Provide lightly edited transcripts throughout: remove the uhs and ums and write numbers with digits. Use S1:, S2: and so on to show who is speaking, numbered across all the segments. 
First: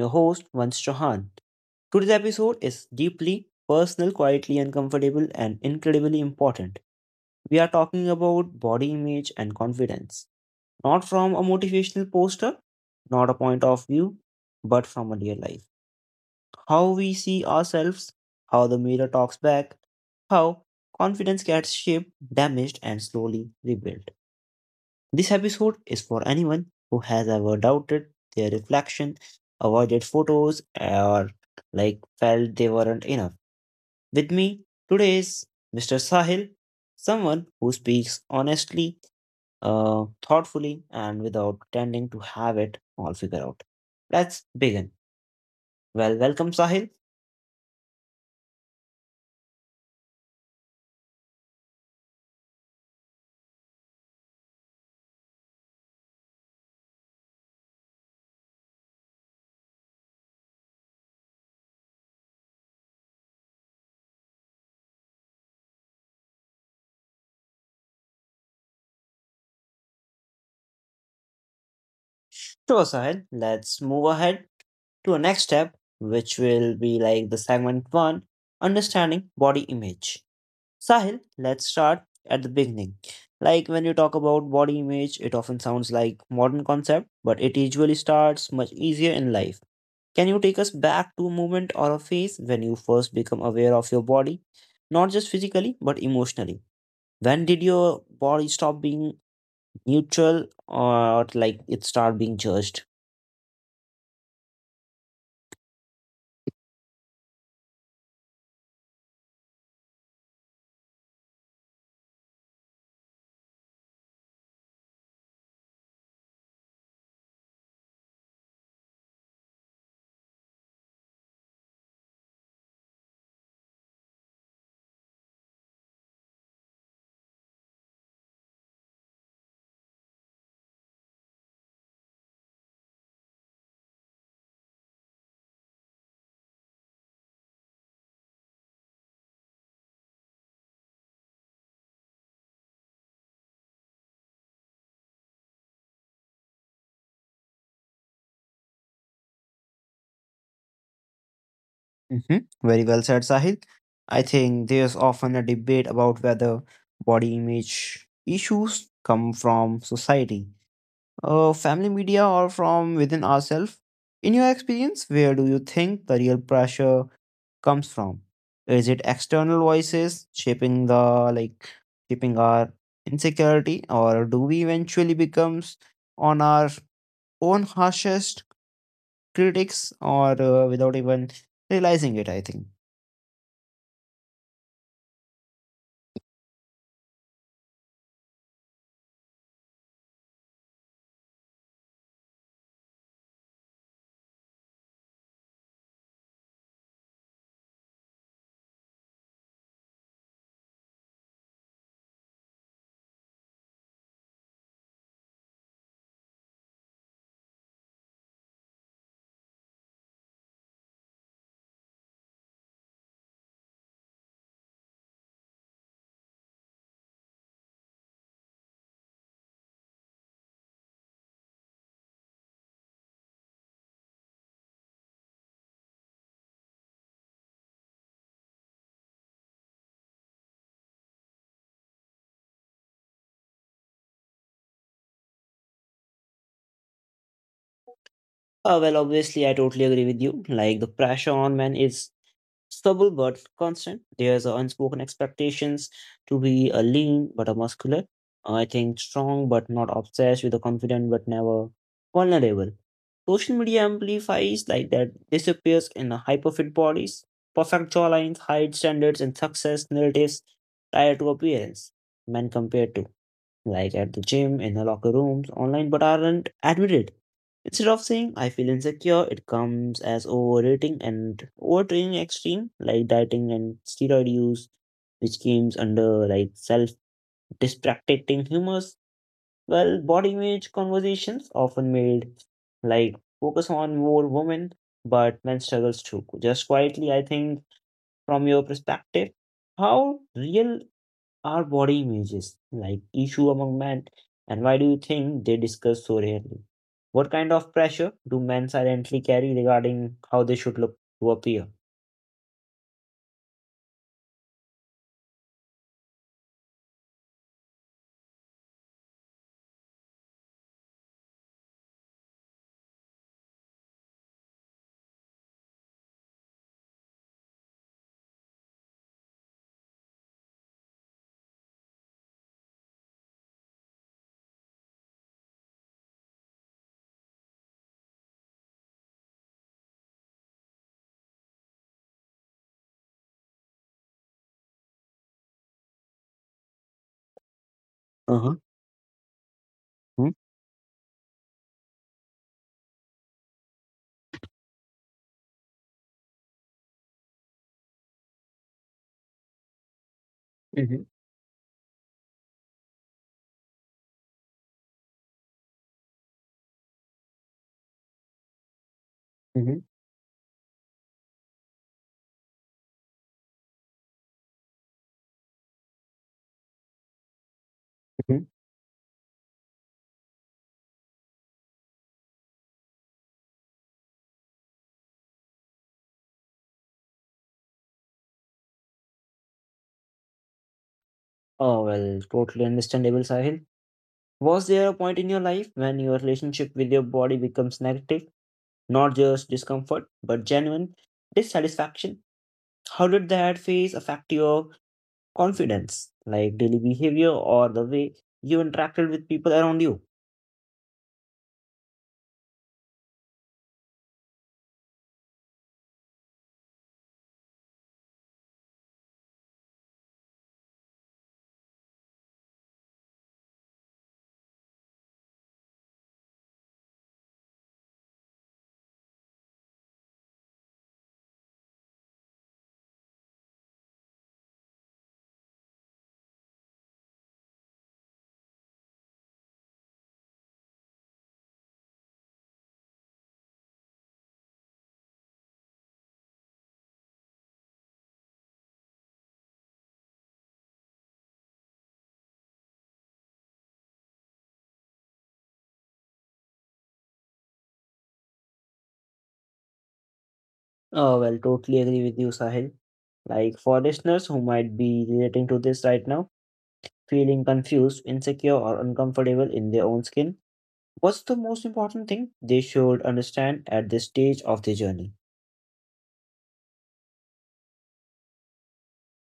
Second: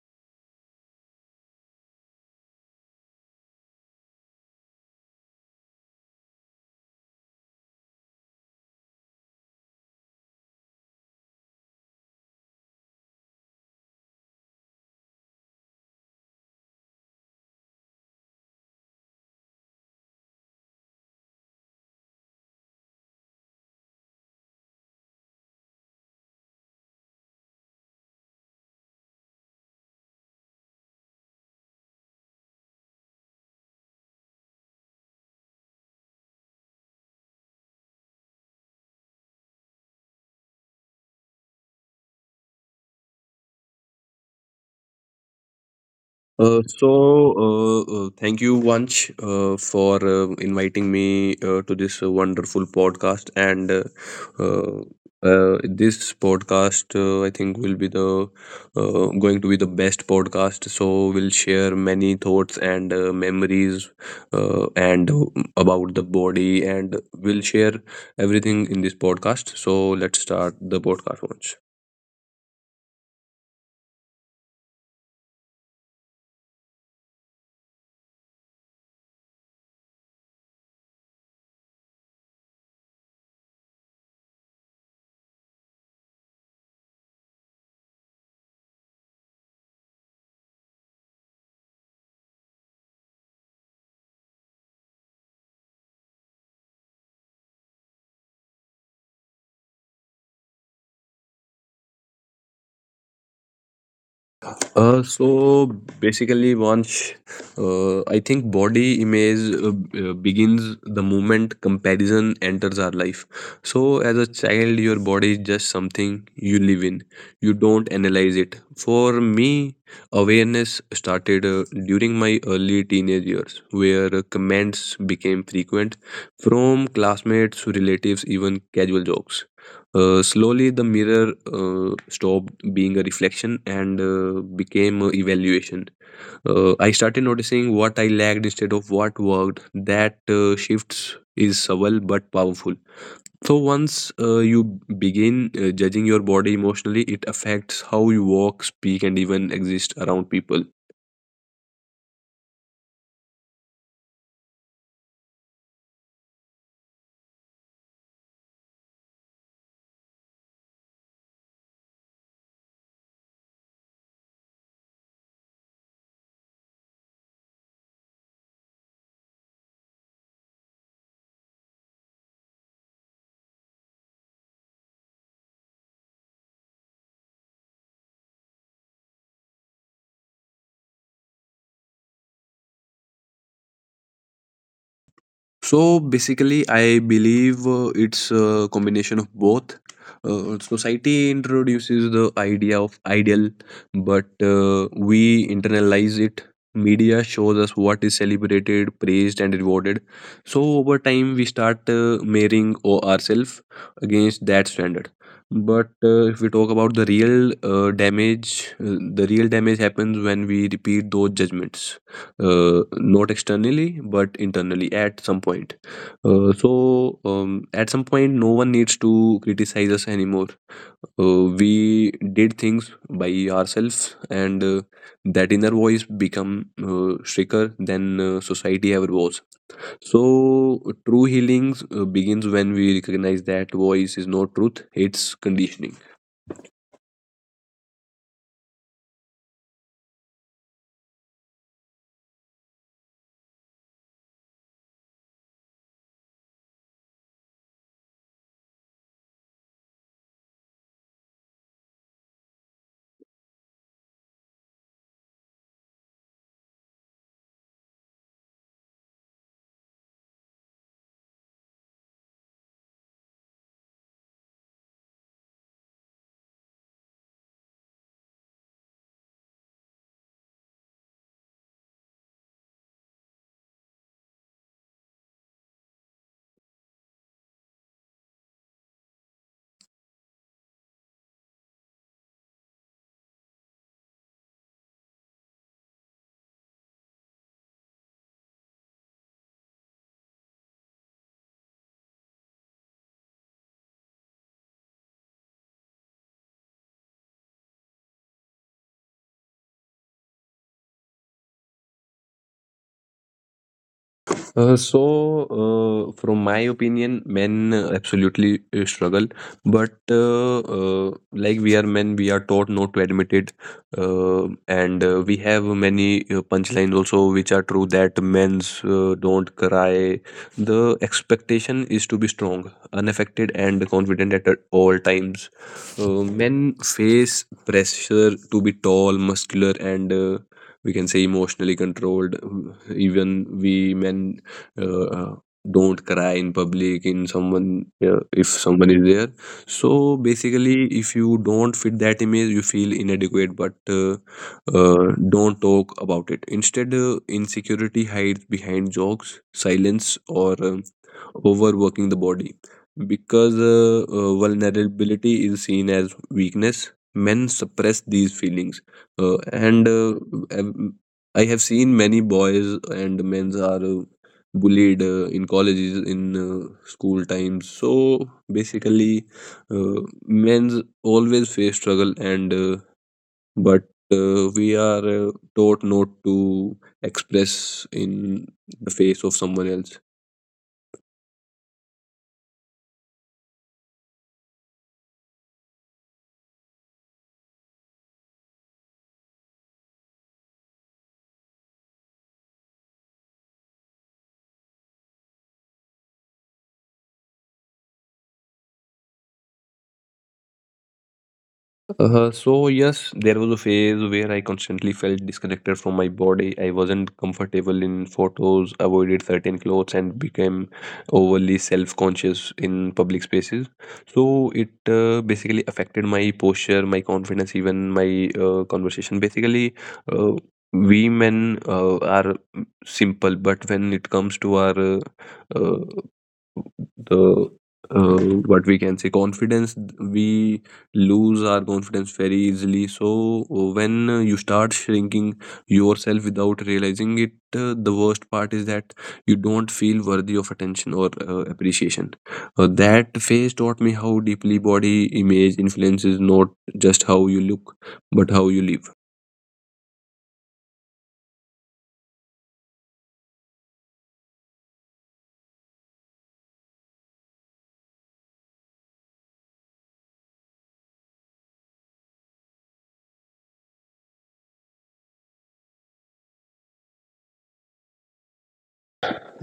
S1: your host, Vansh Chauhan. Today's episode is deeply personal, quietly uncomfortable, and incredibly important. We are talking about body image and confidence, not from a motivational poster, not a point of view, but from a real life. How we see ourselves, how the mirror talks back, how confidence gets shaped, damaged, and slowly rebuilt. This episode is for anyone who has ever doubted their reflection, avoided photos, or like felt they weren't enough. With me today is Mr. Sahil, someone who speaks honestly, thoughtfully, and without pretending to have it all figured out. Let's begin. Well,
S2: Uh,
S1: welcome
S2: so,
S1: Sahil.
S2: Thank you, Vanch, for inviting me to this wonderful podcast. And uh, this podcast, I think, will be the going to be the best podcast. So, we'll share many thoughts and memories, and about the body, and we'll share everything in this podcast. So, let's start the podcast, Vanch.
S1: Sure, Sahil. Let's move ahead to our next step, which will be like the segment one, understanding body image. Sahil, let's start at the beginning. Like, when you talk about body image, it often sounds like modern concept, but it usually starts much easier in life. Can you take us back to a moment or a phase when you first become aware of your body, not just physically but emotionally? When did your body stop being neutral, or like it start being judged?
S2: So basically, once I think body image begins the moment comparison enters our life. So, as a child, your body is just something you live in, you don't analyze it. For me, awareness started during my early teenage years, where comments became frequent from classmates, relatives, even casual jokes. Slowly, the mirror stopped being a reflection and became a evaluation. I started noticing what I lacked instead of what worked. That shifts is subtle but powerful. So once you begin judging your body emotionally, it affects how you walk, speak, and even exist around people.
S1: Hmm. Very well said, Sahil. I think there's often a debate about whether body image issues come from society, family media, or from within ourselves. In your experience, where do you think the real pressure comes from? Is it external voices shaping the like shaping our insecurity, or do we eventually becomes on our own harshest critics, or without even realizing it? I think.
S2: So basically, I believe it's a combination of both. Society introduces the idea of ideal, but we internalize it. Media shows us what is celebrated, praised, and rewarded. So over time, we start marrying ourselves against that standard. But if we talk about the real damage, the real damage happens when we repeat those judgments not externally but internally at some point, at some point no one needs to criticize us anymore. We did things by ourselves, and that inner voice become stricter than society ever was. So true healings begins when we recognize that voice is not truth, it's conditioning.
S1: Well, obviously, I totally agree with you. Like, the pressure on men is stubble but constant. There's an unspoken expectations to be a lean but a muscular. I think strong but not obsessed with a confident but never vulnerable. Social media amplifies like that disappears in a hyperfit bodies, perfect jawlines, height standards, and success narratives tied to appearance. Men compared to, like, at the gym, in the locker rooms, online, but aren't admitted. Instead of saying I feel insecure, it comes as overeating and overtraining extreme, like dieting and steroid use, which comes under like self distracting humors. Well, body image conversations often made like focus on more women, but men struggles too. Just quietly, I think, from your perspective, how real our body images, like issue among men, and why do you think they discuss so rarely? What kind of pressure do men silently carry regarding how they should look to appear?
S2: Uh, so, from my opinion, men absolutely struggle, but like we are men, we are taught not to admit it, and we have many punchlines also which are true that men's don't cry. The expectation is to be strong, unaffected, and confident at all times. Men face pressure to be tall, muscular, and we can say emotionally controlled. Even we men uh, uh, don't cry in public in someone if
S1: Uh-huh.
S2: someone is there. So basically, if you don't fit that image you feel inadequate, but don't talk about it. Instead insecurity hides behind jokes, silence, or
S1: Mm-hmm.
S2: overworking the body, because vulnerability is seen as weakness. Men suppress these feelings, uh,
S1: Mm-hmm.
S2: and um, I have seen many boys and men are bullied in colleges, in school times. So
S1: Hmm.
S2: basically, uh, men always face struggle, and but we are taught not to express in the face of someone else.
S1: Oh, well, totally understandable, Sahil. Was there a point in your life when your relationship with your body becomes negative? Not just discomfort, but genuine dissatisfaction? How did that phase affect your confidence, like daily behavior or the way you interacted with people around you?
S2: So yes, there was a phase where I constantly felt disconnected from my body. I wasn't comfortable in photos, avoided certain clothes, and became overly self-conscious in public spaces. So it basically affected my posture, my confidence, even my conversation. Basically, uh, we men are simple, but when it comes to our uh, the uh, what we can say confidence, we lose our confidence very easily. So, when you start shrinking yourself without realizing it, the worst part is that you don't feel worthy of attention or appreciation. That phase taught me how deeply body image influences not just how you look, but how you live.
S1: Oh, well, totally agree with you, Sahil. Like, for listeners who might be relating to this right now, feeling confused, insecure, or uncomfortable in their own skin, what's the most important thing they should understand at this stage of their journey?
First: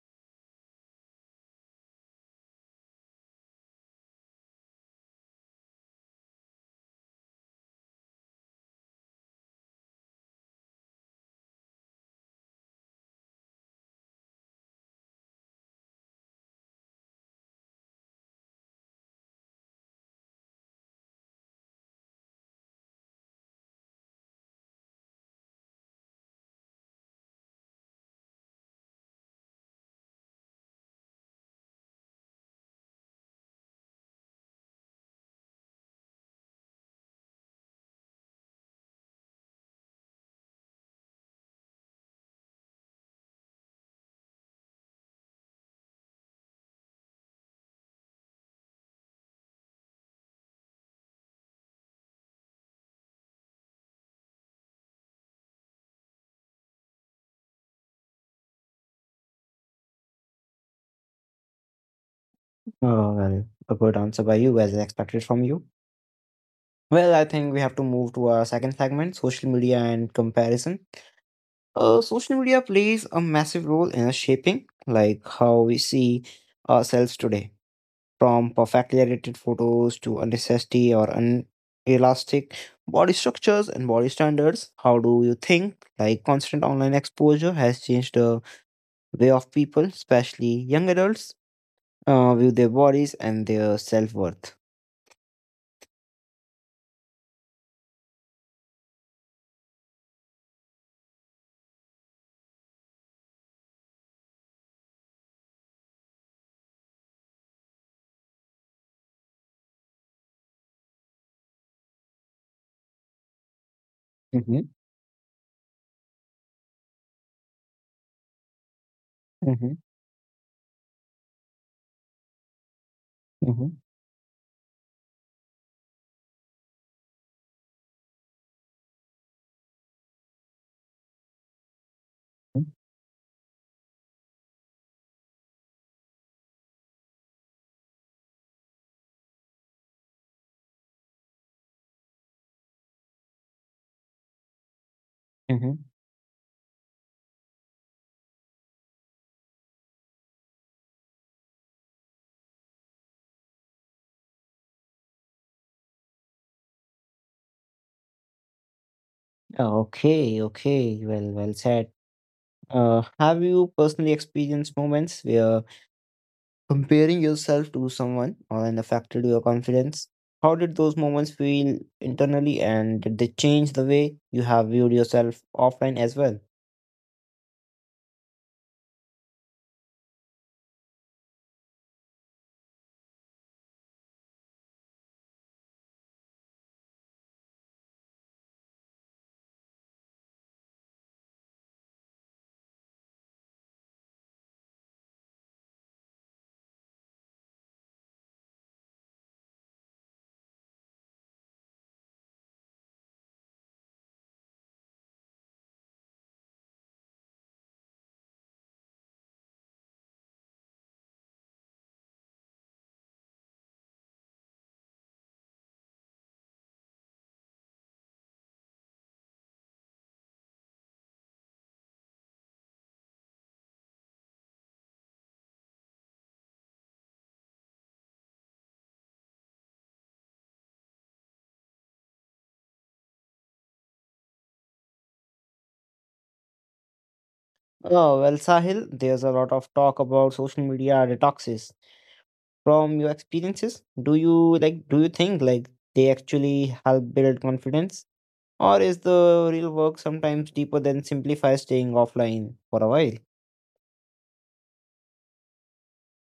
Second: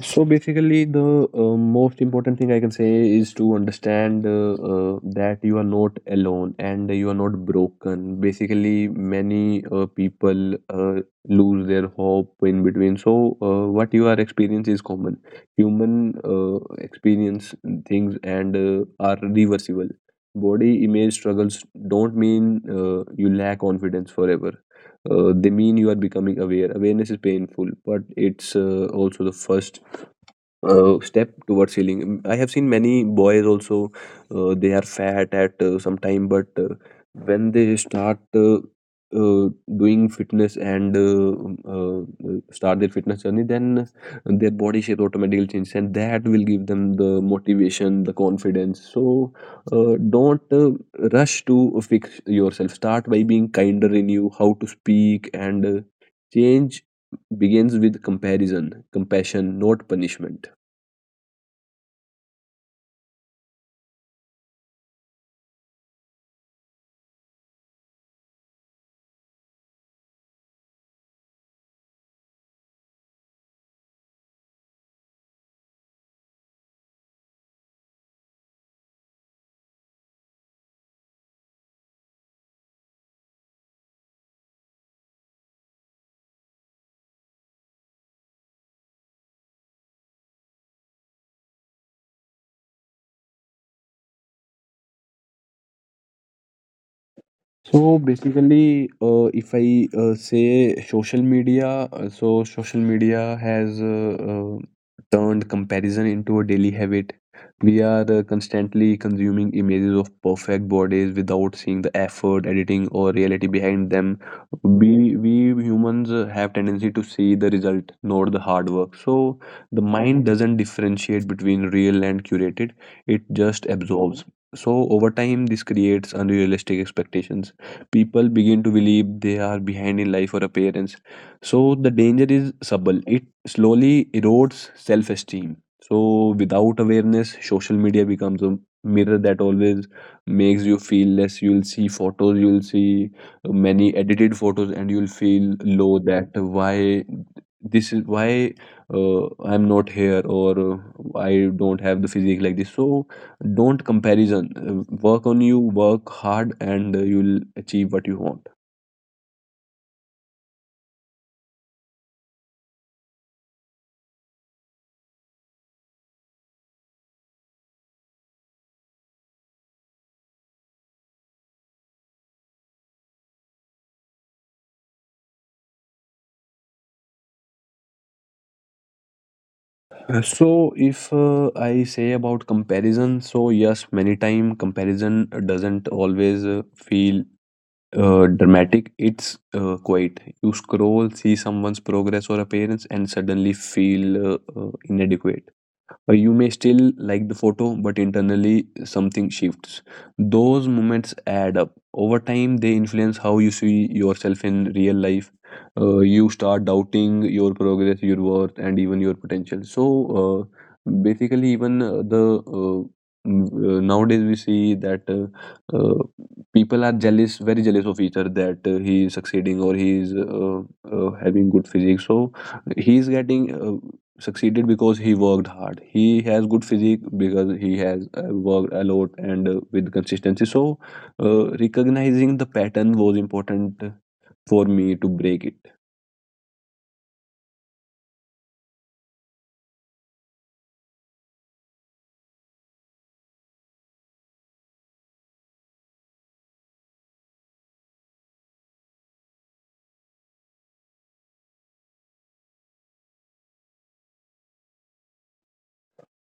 S2: So basically, the most important thing I can say is to understand that you are not alone and you are not broken. Basically, many people lose their hope in between. So, what you are experiencing is common. Human experience things, and are reversible. Body image struggles don't mean you lack confidence forever, they mean you are becoming aware. Awareness is painful, but it's also the first step towards healing. Mm, I have seen many boys also, they are fat at some time, but when they start uh, doing fitness and start their fitness journey, then their body shape automatically changes, and that will give them the motivation, the confidence. So, don't rush to fix yourself. Start by being kinder in you, how to speak, and change begins with comparison, compassion, not punishment.
S1: Oh, well, a good answer by you, as expected from you. Well, I think we have to move to our second segment, social media and comparison. Social media plays a massive role in shaping like how we see ourselves today, from perfectly edited photos to unnecessary or unelastic body structures and body standards. How do you think like constant online exposure has changed the way of people, especially young adults, view their bodies and their self worth?
S2: So basically, if I say social media, so social media has turned comparison into a daily habit. We are constantly consuming images of perfect bodies without seeing the effort, editing, or reality behind them.
S1: Mm-hmm.
S2: We humans have tendency to see the result, not the hard work. So
S1: Mm-hmm.
S2: the mind doesn't differentiate between real and curated; it just
S1: Mm-hmm.
S2: absorbs. So over time, this creates unrealistic expectations. People begin to believe they are behind in life or appearance. So the danger is subtle. It slowly erodes self-esteem. So without awareness, social media becomes a mirror that always makes you feel less. You'll see photos, you'll see many edited photos, and you'll feel
S1: Mm-hmm.
S2: low that why this is why I'm not here or I don't have the physique like this. So don't comparison. Work on you, work hard, and you'll achieve what you want.
S1: Okay, okay. Well, well said. Have you personally experienced moments where comparing yourself to someone online affected your confidence? How did those moments feel internally, and did they change the way you have viewed yourself offline as well?
S2: So if I say about comparison, so yes, many time comparison doesn't always feel dramatic, it's quite. You scroll, see someone's progress or appearance and suddenly feel inadequate. You may still like the photo, but internally something shifts. Those moments add up. Over time, they influence how you see yourself in real life. You start doubting your progress, your worth, and even your potential. So, basically, even nowadays we see that uh, people are jealous, very jealous of each other, that he is succeeding or he is having good physique. So, he is getting succeeded because he worked hard. He has good physique because he has worked a lot and with consistency. So, recognizing the pattern was important for me to break it.
S1: Oh, well, Sahil, there's a lot of talk about social media detoxes. From your experiences, do you think like they actually help build confidence? Or is the real work sometimes deeper than simplify staying offline for a while?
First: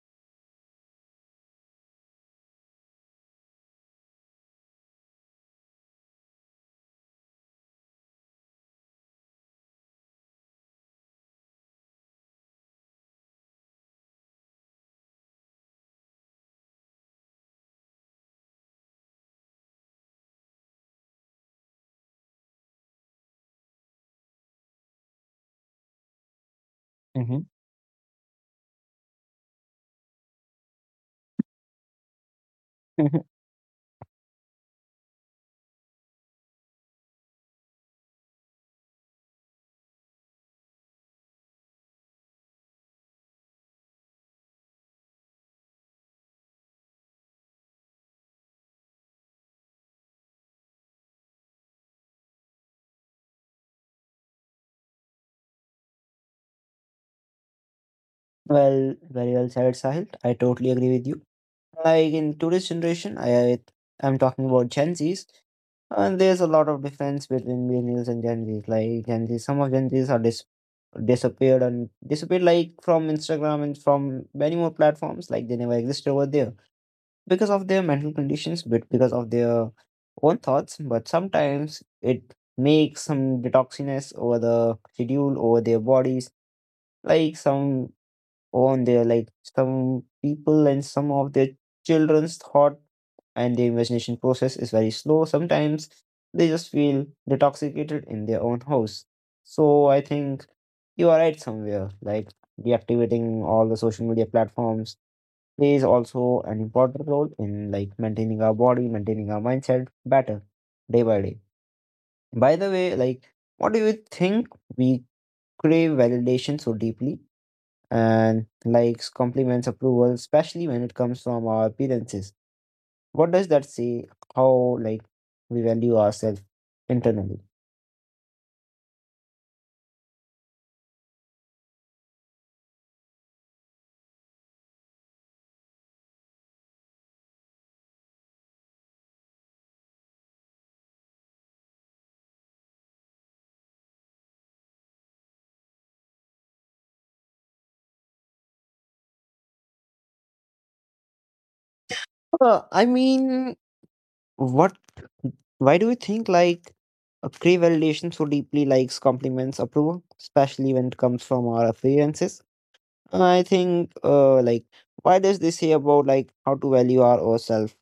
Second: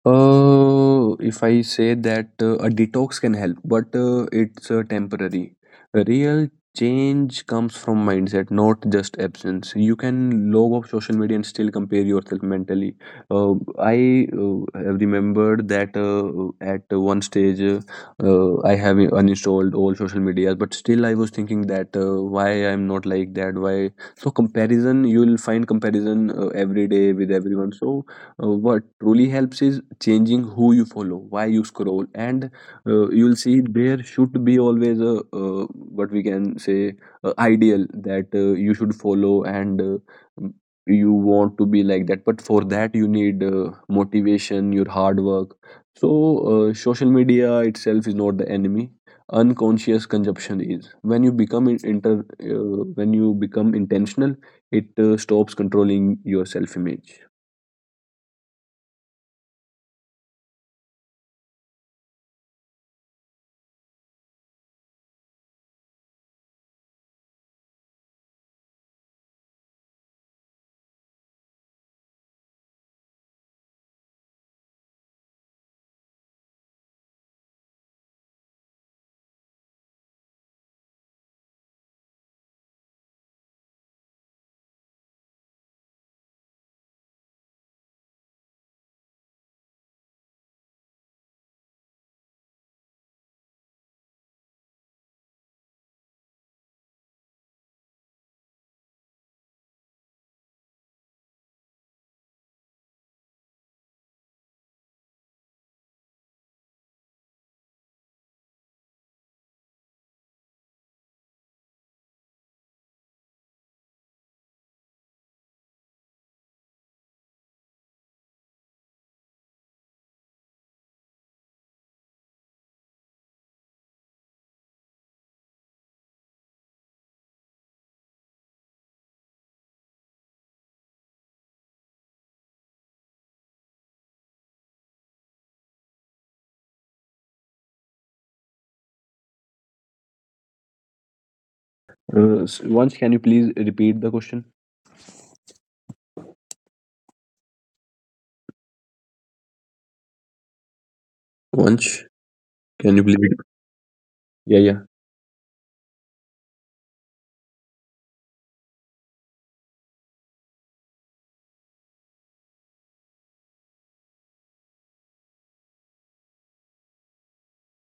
S2: If I say that a detox can help, but it's temporary. Real change comes from mindset, not just absence. You can log off social media and still compare yourself mentally. Uh, I have remembered that at one stage, I have uninstalled all social media, but still I was thinking that why I'm not like that. Why? So comparison, you will find comparison every day with
S1: Hmm.
S2: everyone. So what truly helps is changing who you follow, why you scroll, and you'll see there should be always a uh, what we can say ideal that you should follow, and m- you want to be like that, but for that you need motivation, your hard work. So social media itself is not the enemy, unconscious consumption is. When you become in- inter when you become intentional, it stops controlling your self image.
S1: Well, very well said, Sahil. I totally agree with you. Like, in today's generation, I'm talking about Gen Zs, and there's a lot of difference between millennials and Gen Zs. Like, Gen Z, some of Gen Zs are disappeared and disappeared like from Instagram and from many more platforms. Like, they never existed over there, because of their mental conditions, but because of their own thoughts. But sometimes it makes some detoxiness over the schedule, over their bodies. Like, some on their like some people and some of their children's thought and their imagination process is very slow. Sometimes they just feel detoxicated in their own house. So I think you are right somewhere. Like, deactivating all the social media platforms plays also an important role in like maintaining our body, maintaining our mindset better day by day. By the way, like, what do you think we crave validation so deeply? And likes, compliments, approval, especially when it comes from our appearances. What does that say? How like we value ourselves internally?
S2: Once, can you please repeat the question? Once,
S1: I
S2: can you believe it?
S1: mean,
S2: Yeah, yeah.
S1: what? Why do we think like a crave validation so deeply, likes, compliments, approval, especially when it comes from our appearances? I think, like, why does this say about like how to value ourselves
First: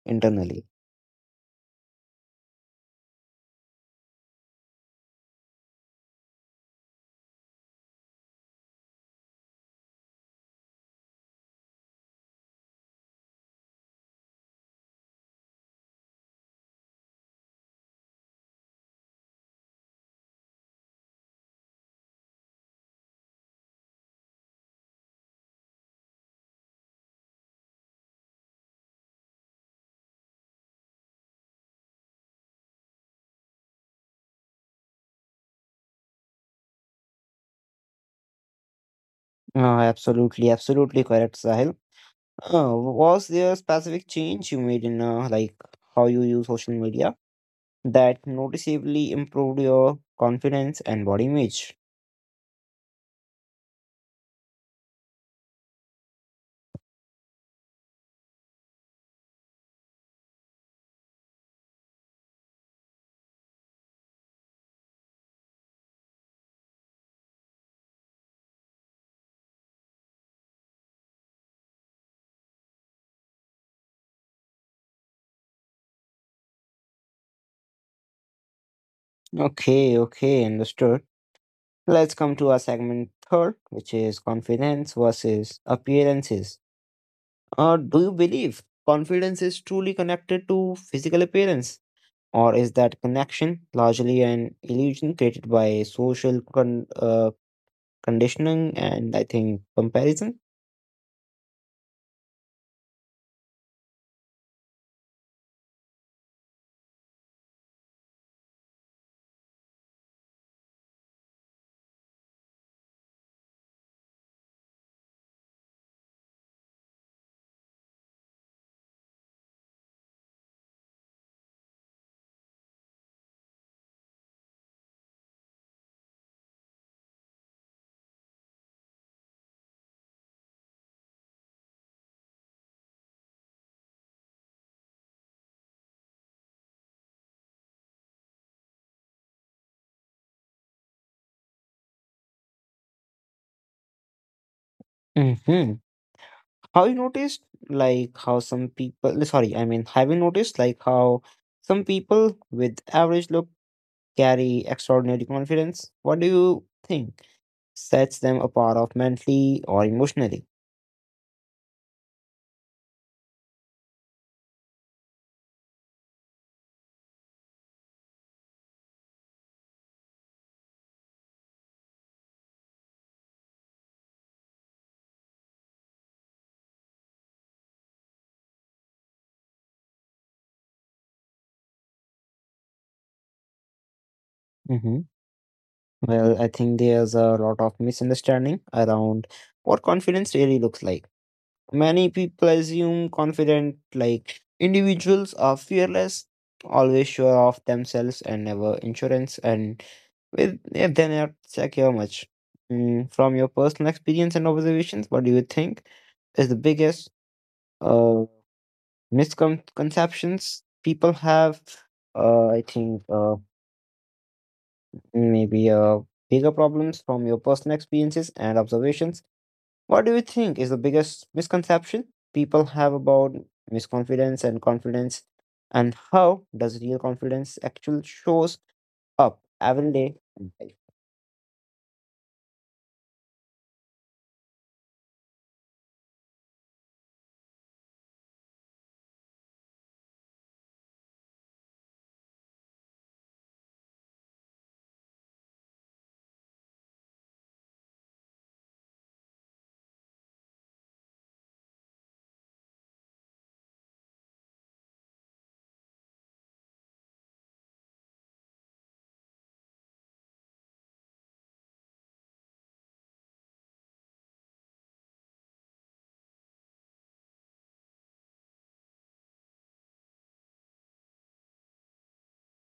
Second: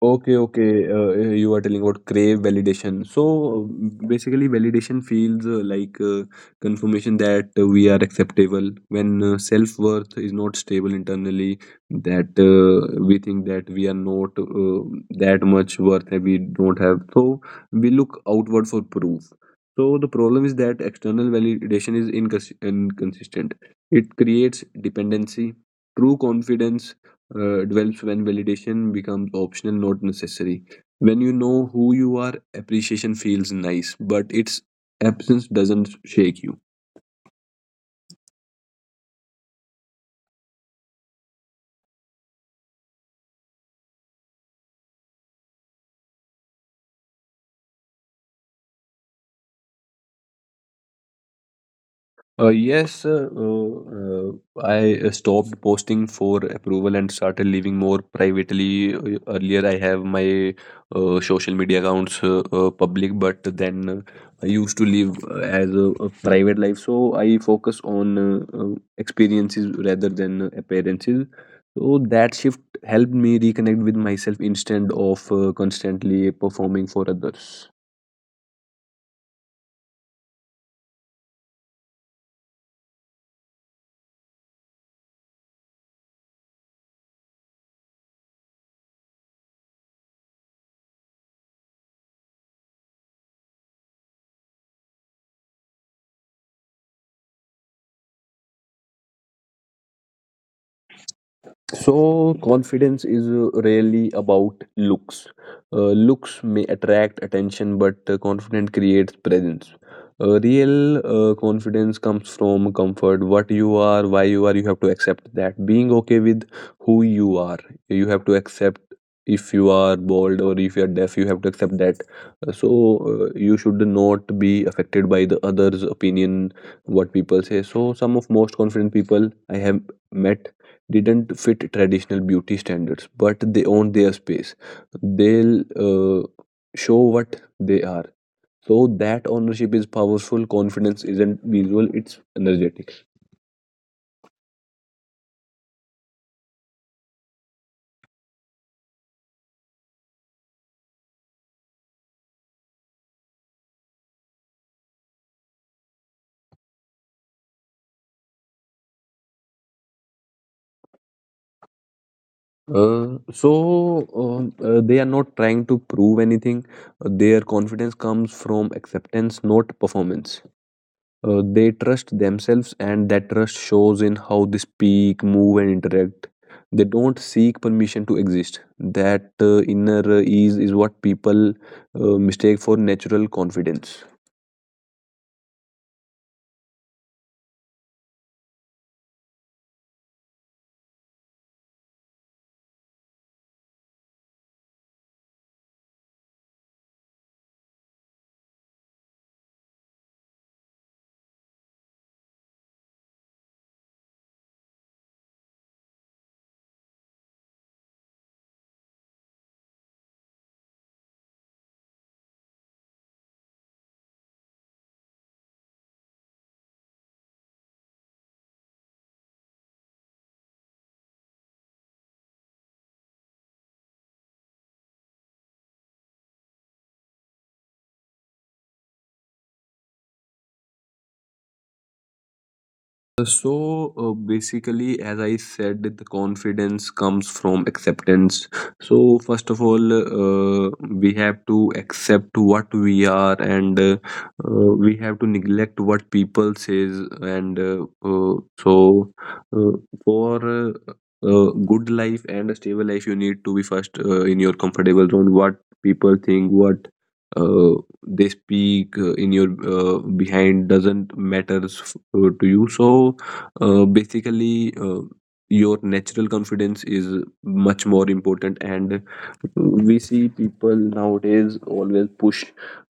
S2: Okay,
S1: internally?
S2: okay. You are telling about crave validation. So basically, validation feels like confirmation that we are acceptable. When self-worth is not stable internally, that we think that we are not that much worth and we don't have. So we look outward for proof. So the problem is that external validation is inconsistent. It creates dependency. True confidence develops when validation becomes optional, not necessary. When you know who you are, appreciation feels nice, but its absence doesn't shake you.
S1: Absolutely, absolutely correct, Sahil. Was there a specific change you made in, like, how you use social media that noticeably improved your confidence and body image?
S2: Yes, I stopped posting for approval and started living more privately. Earlier, I have my social media accounts public, but then I used to live as a private life. So I focus on experiences rather than appearances. So that shift helped me reconnect with myself instead of constantly performing for others.
S1: Okay, okay, understood. Let's come to our segment third, which is confidence versus appearances. Do you believe confidence is truly connected to physical appearance, or is that connection largely an illusion created by social conditioning and I think comparison?
S2: So, confidence is really about looks. Looks may attract attention, but confidence creates presence. Real confidence comes from comfort. What you are, why you are, you have to accept that. Being okay with who you are, you have to accept. If you are bald or if you are deaf, you have to accept that. So you should not be affected by the others' opinion, what people say. So some of most confident people I have met didn't fit traditional beauty standards, but they own their space. They'll uh, show what they are. So that ownership is powerful. Confidence isn't visual; it's energetic.
S1: Hmm. Have you noticed like how some people, no, sorry, I mean, have you noticed like how some people with average look carry extraordinary confidence? What do you think sets them apart of mentally or emotionally?
S2: Uh, so they are not trying to prove anything. Their confidence comes from acceptance, not performance. They trust themselves, and that trust shows in how they speak, move, and interact. They don't seek permission to exist. That inner ease is what people mistake for natural confidence.
S1: Hmm. Well, I think there's a lot of misunderstanding around what confidence really looks like. Many people assume confident, like, individuals are fearless, always sure of themselves and never insurance and with yeah, then I'd check how much. Mm, from your personal experience and observations, what do you think is the biggest uh, misconceptions people have? I think, maybe, bigger problems from your personal experiences and observations. What do you think is the biggest misconception people have about misconfidence and confidence, and how does real confidence actually shows up every day in life?
S2: Basically, as I said, the confidence comes from acceptance. So, first of all, uh, we have to accept what we are, and we have to neglect what people says. So, uh, for uh, a good life and a stable life, you need to be first in your comfortable zone. What people think, what uh, they speak in your behind doesn't matters to you. So basically, your natural confidence is much more important, and we see people nowadays always push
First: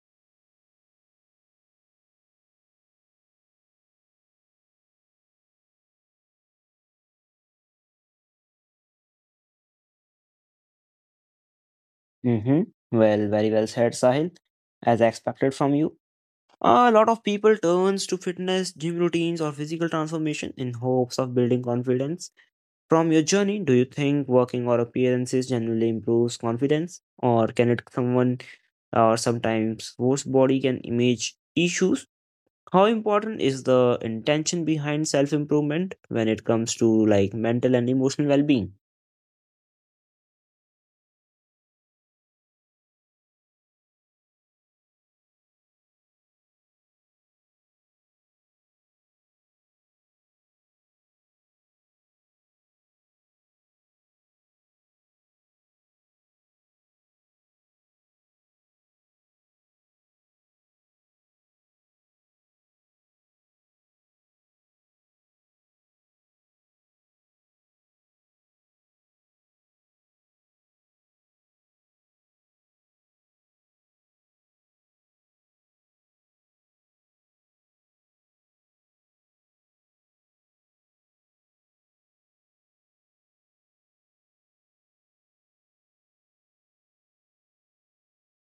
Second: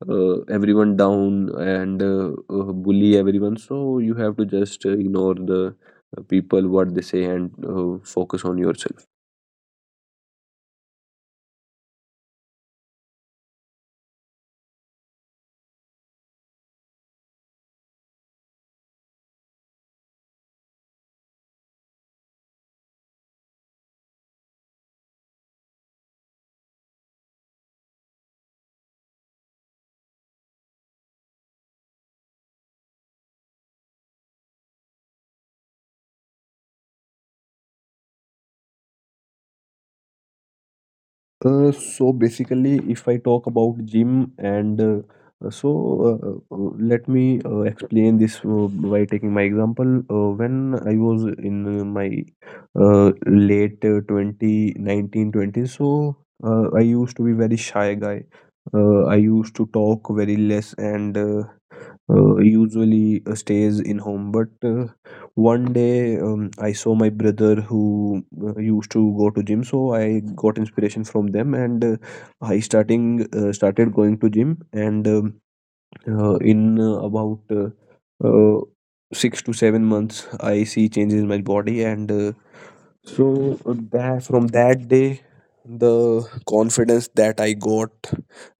S2: everyone down and bully everyone. So you have to just ignore the people what they say and focus on yourself.
S1: Mm-hmm. Well, very well said, Sahil. As I expected from you, a lot of people turns to fitness, gym routines, or physical transformation in hopes of building confidence. From your journey, do you think working or appearances generally improves confidence, or can it someone or sometimes worse body can image issues? How important is the intention behind self improvement when it comes to like mental and emotional well being?
S2: So basically, if I talk about gym and uh, so let me explain this by taking my example. When I was in my late 20, 19-20, so I used to be very shy guy. I used to talk very less and usually stays in home. But one day, I saw my brother who used to go to gym, so I got inspiration from them, and I starting started going to gym. And in about uh, 6 to 7 months, I see changes in my body, and so that from that day, the confidence that I got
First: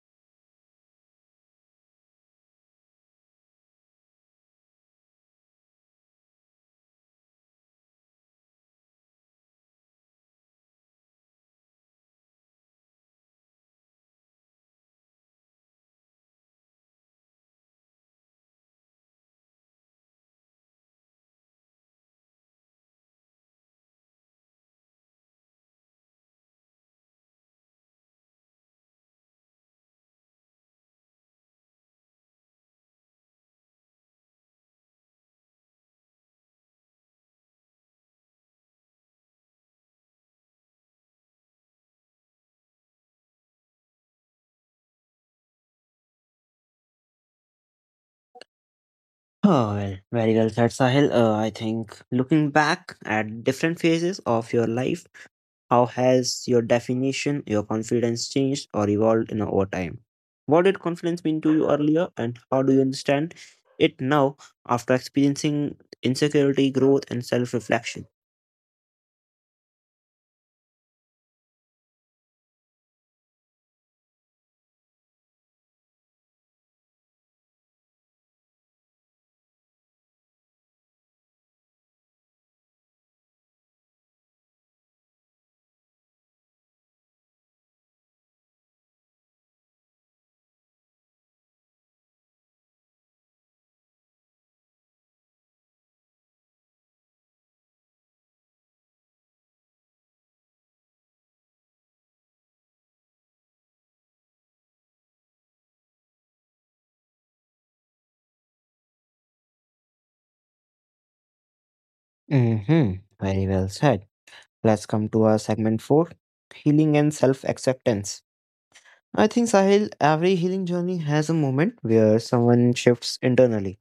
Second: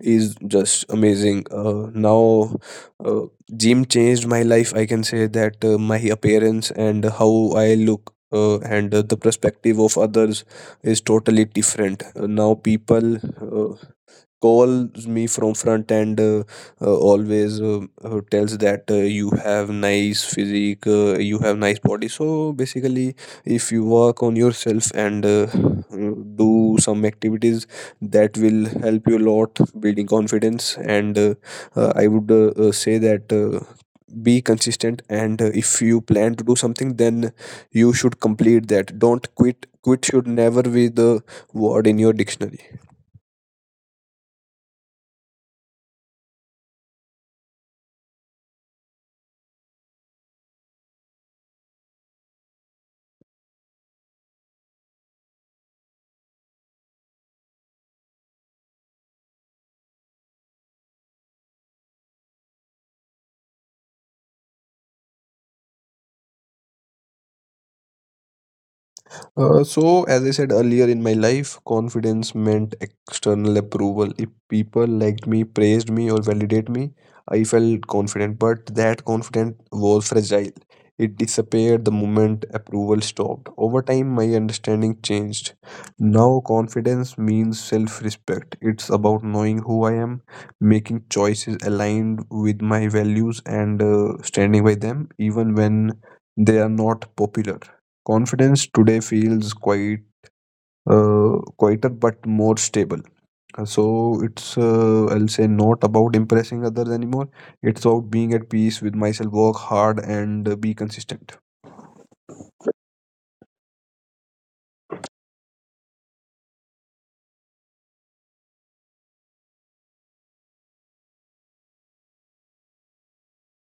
S2: is just amazing. Now, uh, gym changed my life. I can say that my appearance and how I look. And the perspective of others is totally different. Now people calls me from front and always tells that you have nice physique, you have nice body. So basically, if you work on yourself and do some activities, that will help you a lot building confidence. And I would say that be consistent, and if you plan to do something, then you should complete that. Don't quit. Should never be the word in your dictionary.
S1: Oh, well, very well said, Sahil. I think, looking back at different phases of your life, how has your definition, your confidence, changed or evolved in over time? What did confidence mean to you earlier, and how do you understand it now, after experiencing insecurity, growth, and self reflection?
S2: As I said, earlier in my life, confidence meant external approval. If people liked me, praised me, or validated me, I felt confident, but that confidence was fragile. It disappeared the moment approval stopped. Over time, my understanding changed. Now, confidence means self respect. It's about knowing who I am, making choices aligned with my values, and standing by them, even when they are not popular. Confidence today feels quite uh, quieter but more stable. So it's I'll say not about impressing others anymore. It's about being at peace with myself, work hard, and be consistent.
S1: Mm-hmm. Very well said. Let's come to our segment four, healing and self acceptance. I think, Sahil, every healing journey has a moment where someone shifts internally.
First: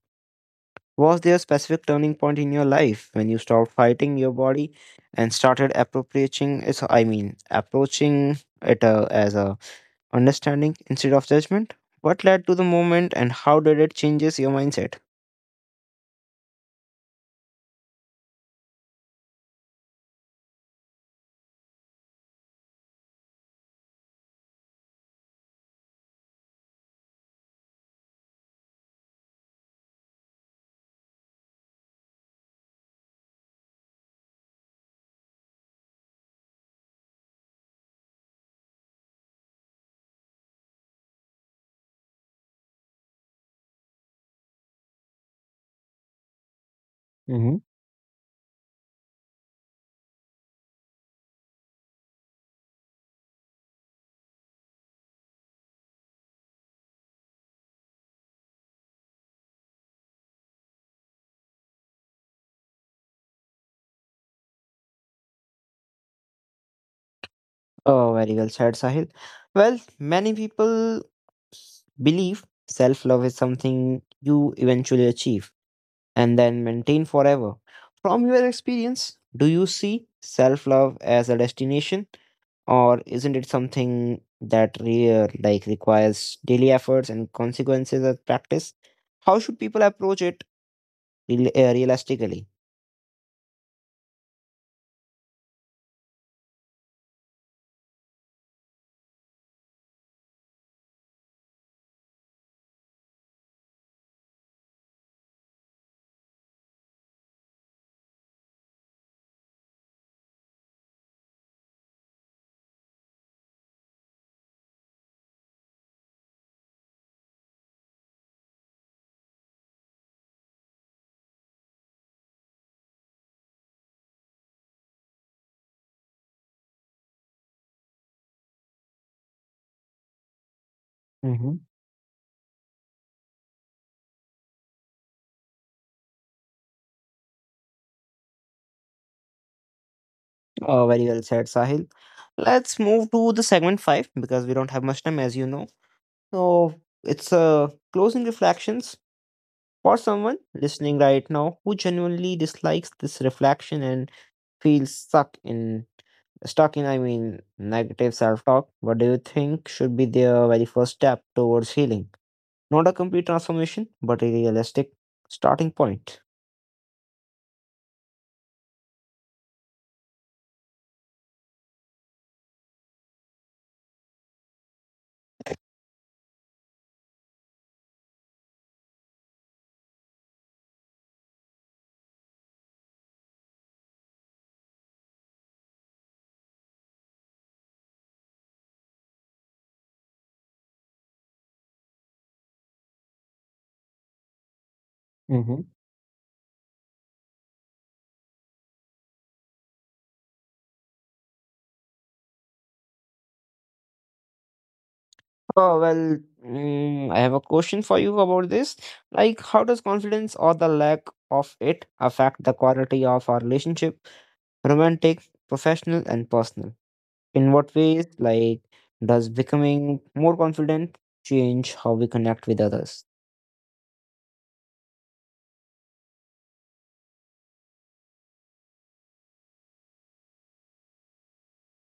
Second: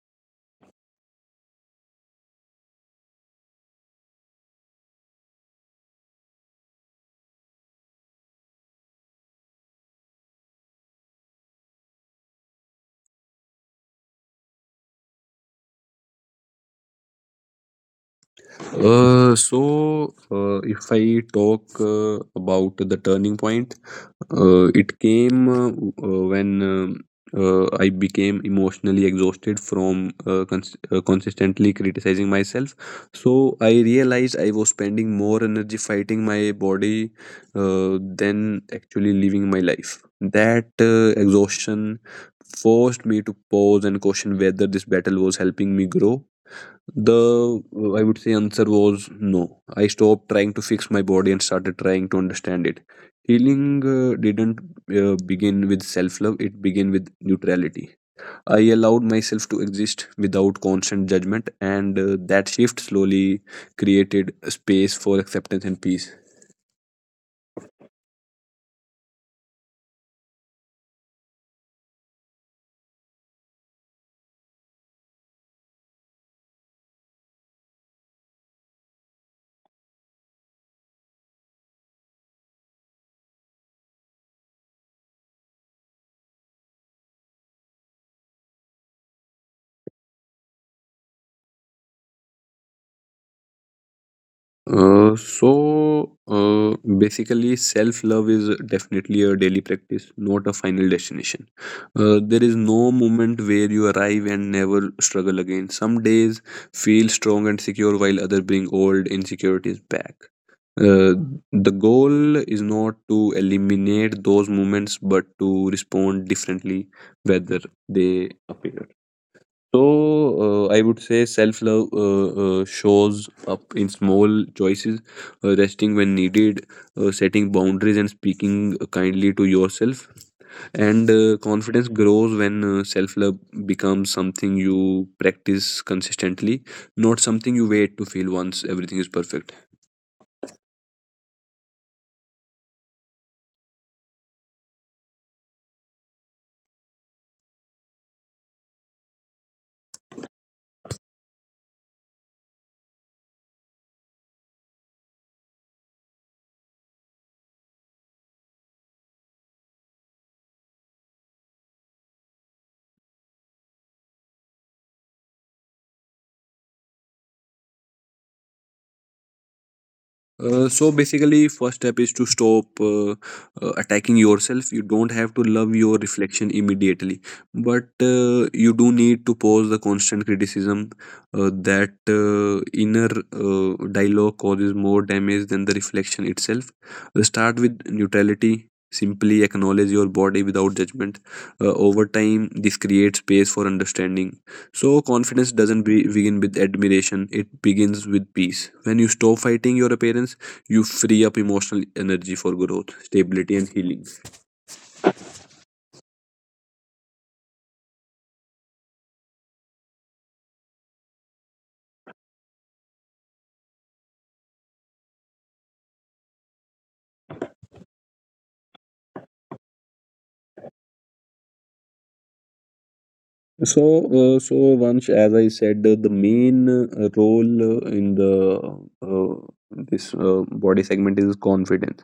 S1: Was there a specific turning point in your life when you stopped fighting your body and started approaching it? I mean, approaching it, as a understanding instead of judgment. What led to the moment, and how did it changes your mindset?
S2: If I talk about the turning point, it came when I became emotionally exhausted from consistently criticizing myself. So, I realized I was spending more energy fighting my body than actually living my life. That exhaustion forced me to pause and question whether this battle was helping me grow.
S1: Hmm.
S2: The I would say answer was no. I stopped trying to fix my body and started trying to understand it. Healing didn't begin with self love, it began with neutrality. I allowed myself to exist without constant judgment, and that shift slowly created a space for acceptance and peace.
S1: Oh, very well said, Sahil. Well, many people believe self love is something you eventually achieve and then maintain forever. From your experience, do you see self love as a destination, or isn't it something that rare, like, requires daily efforts and consequences of practice? How should people approach it realistically?
S2: Basically, self love is definitely a daily practice, not a final destination. There is no moment where you arrive and never struggle again. Some days feel strong and secure, while others bring old insecurities back. Uh, the goal is not to eliminate those moments, but to respond differently whether they appear. So, I would say self love shows up in small choices, resting when needed, setting boundaries, and speaking kindly to yourself. And
S1: Hmm.
S2: confidence grows when self love becomes something you practice consistently, not something you wait to feel once everything is perfect.
S1: Oh, very well said, Sahil. Let's move to the segment five, because we don't have much time, as you know. So it's, closing reflections for someone listening right now who genuinely dislikes this reflection and feels stuck in stalking, I mean, negative self talk. What do you think should be the very first step towards healing? Not a complete transformation, but a realistic starting point.
S2: Basically, first step is to stop attacking yourself. You don't have to love your reflection immediately, but you do need to pause the constant criticism. That inner dialogue causes more damage than the reflection itself. Start with neutrality, simply acknowledge your body without judgment. Uh, over time this creates space for understanding. So, confidence
S1: Hmm.
S2: doesn't be, begin with admiration, it begins with peace. When you stop fighting your appearance, you free up emotional energy for growth, stability, and healing.
S1: Oh, well, I have a question for you about this. Like, how does confidence or the lack of it affect the quality of our relationship, romantic, professional, and personal? In what ways, like, does becoming more confident change how we connect with others?
S2: So, so, Vansh, as I said, the main role in the uh, this body segment is confidence.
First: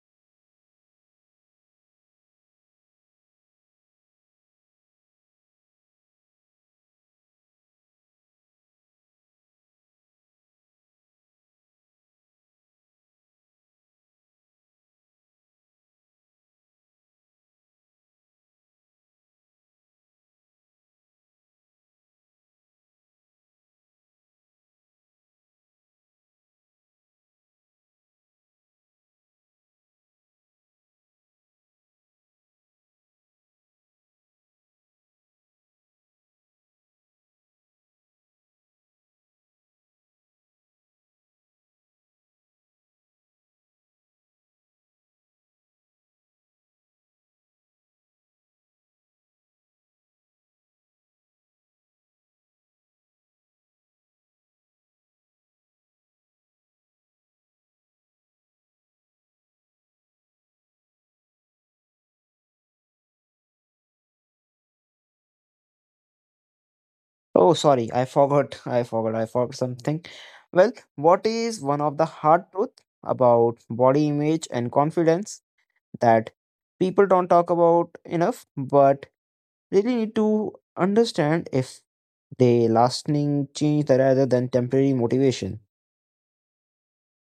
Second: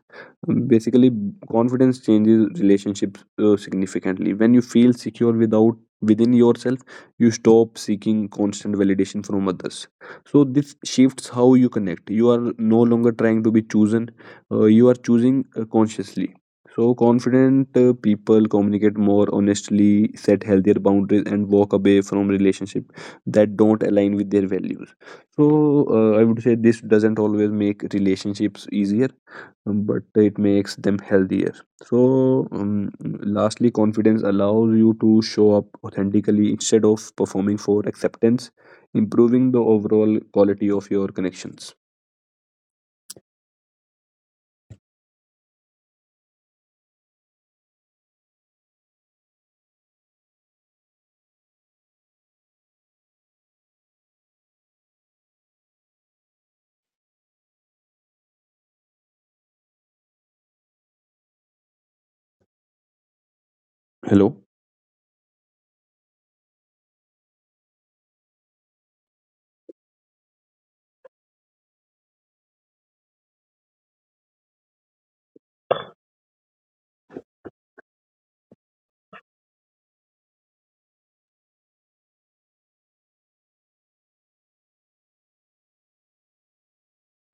S2: Basically, confidence changes relationships significantly. When you feel secure without within yourself, you stop seeking constant validation from others. So this shifts how you connect. You are no longer trying to be chosen. You are choosing consciously. So, confident people communicate more honestly, set healthier boundaries, and walk away from relationships that don't align with their values. So, I would say this doesn't always make relationships easier, but it makes them healthier. So, lastly, confidence allows you to show up authentically instead of performing for acceptance, improving the overall quality of your connections. Hello.
S1: Oh, sorry, I forgot. I forgot. I forgot something. Well, what is one of the hard truth about body image and confidence that people don't talk about enough, but really need to understand if they lasting change rather than temporary motivation?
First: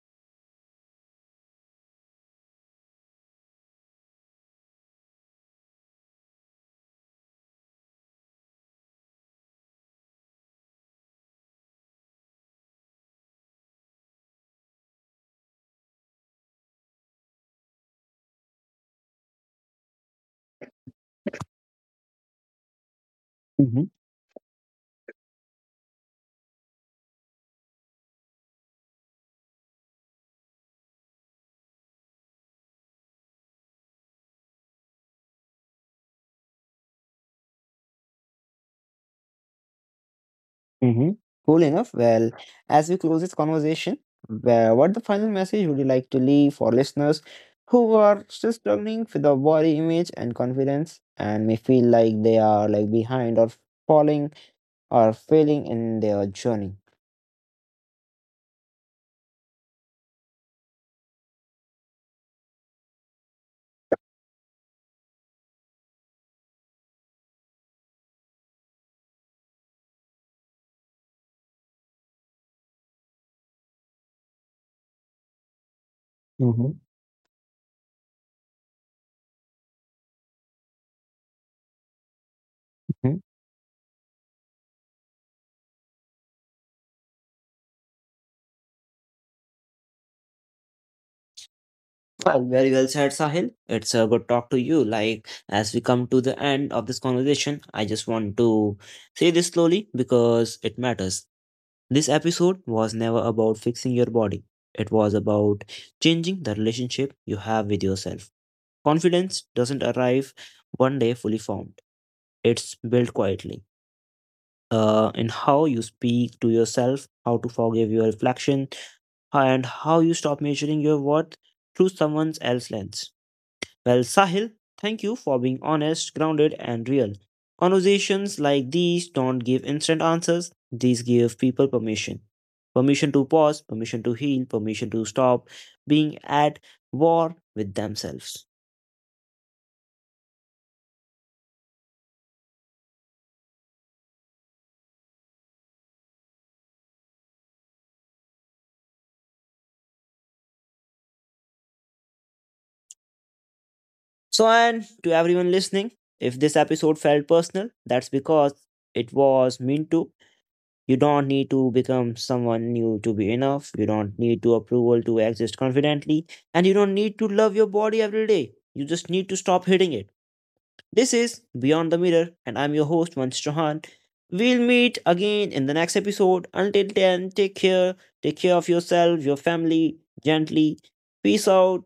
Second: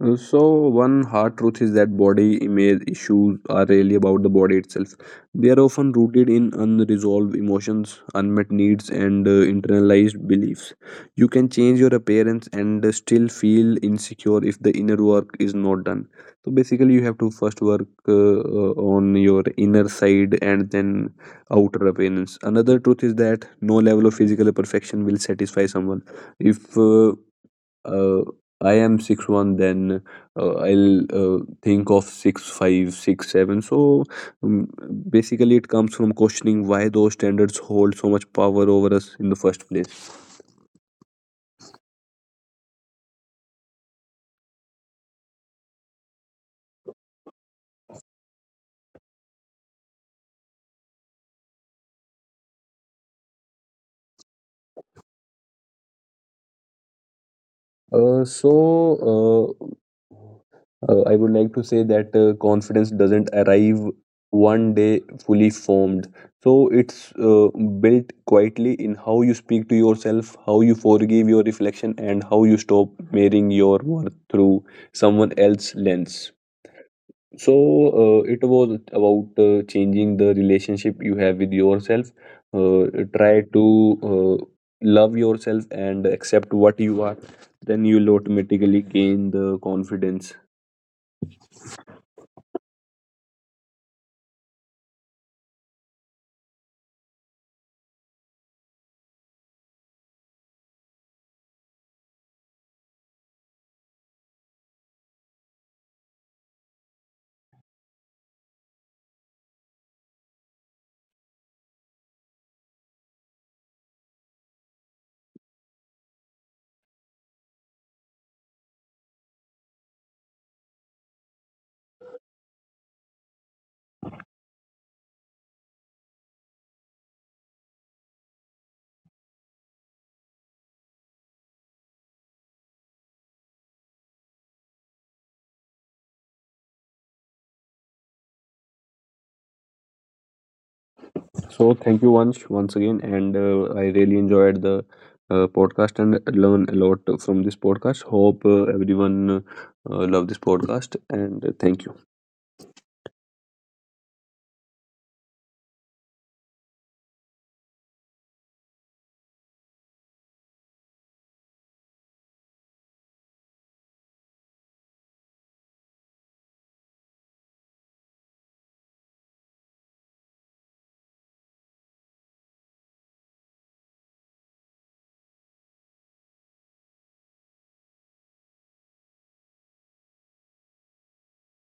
S2: Uh, So, One hard truth is that body image issues are really about the body itself. They are often rooted in unresolved emotions, unmet needs, and internalized beliefs. You can change your appearance and still feel insecure if the inner work is not done. So, basically, you have to first work on your inner side and then outer appearance. Another truth is that no level of physical perfection will satisfy someone. If uh, I am 6'1", then I'll think of 6'5", 6'7". So um, basically, it comes from questioning why those standards hold so much power over us in the first place.
S1: Mhm. Cool enough. Well, as we close this conversation, what the final message would you like to leave for listeners who are still struggling with the body image and confidence and may feel like they are like behind or falling or failing in their journey?
S2: Uh, so, uh, I would like to say that confidence doesn't arrive one day fully formed. So, it's built quietly in how you speak to yourself, how you forgive your reflection, and how you stop measuring your worth through someone else's lens.
S1: Mhm.
S2: So, it was about changing the relationship you have with yourself. Uh,
S1: Mhm.
S2: try to uh, love yourself and accept what you are. Then you'll automatically gain the confidence.
S1: Well, very well said, Sahil. It's a good talk to you. Like, as we come to the end of this conversation, I just want to say this slowly, because it matters. This episode was never about fixing your body. It was about changing the relationship you have with yourself. Confidence doesn't arrive one day fully formed, it's built quietly. In how you speak to yourself, how to forgive your reflection, and how you stop measuring your worth through someone else's lens. Well, Sahil, thank you for being honest, grounded, and real. Conversations like these don't give instant answers, these give people permission. Permission to pause, permission to heal, permission to stop being at war with themselves.
S2: So, thank you once again, and I really enjoyed the podcast and learn a lot from this podcast. Hope everyone love this podcast, and thank you.
S1: So, and to everyone listening, if this episode felt personal, that's because it was meant to. You don't need to become someone new to be enough. You don't need to approval to exist confidently. And you don't need to love your body every day. You just need to stop hitting it. This is Beyond the Mirror, and I'm your host, Vansh Chauhan. We'll meet again in the next episode. Until then, take care. Take care of yourself, your family, gently. Peace out.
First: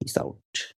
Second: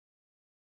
S1: Peace out.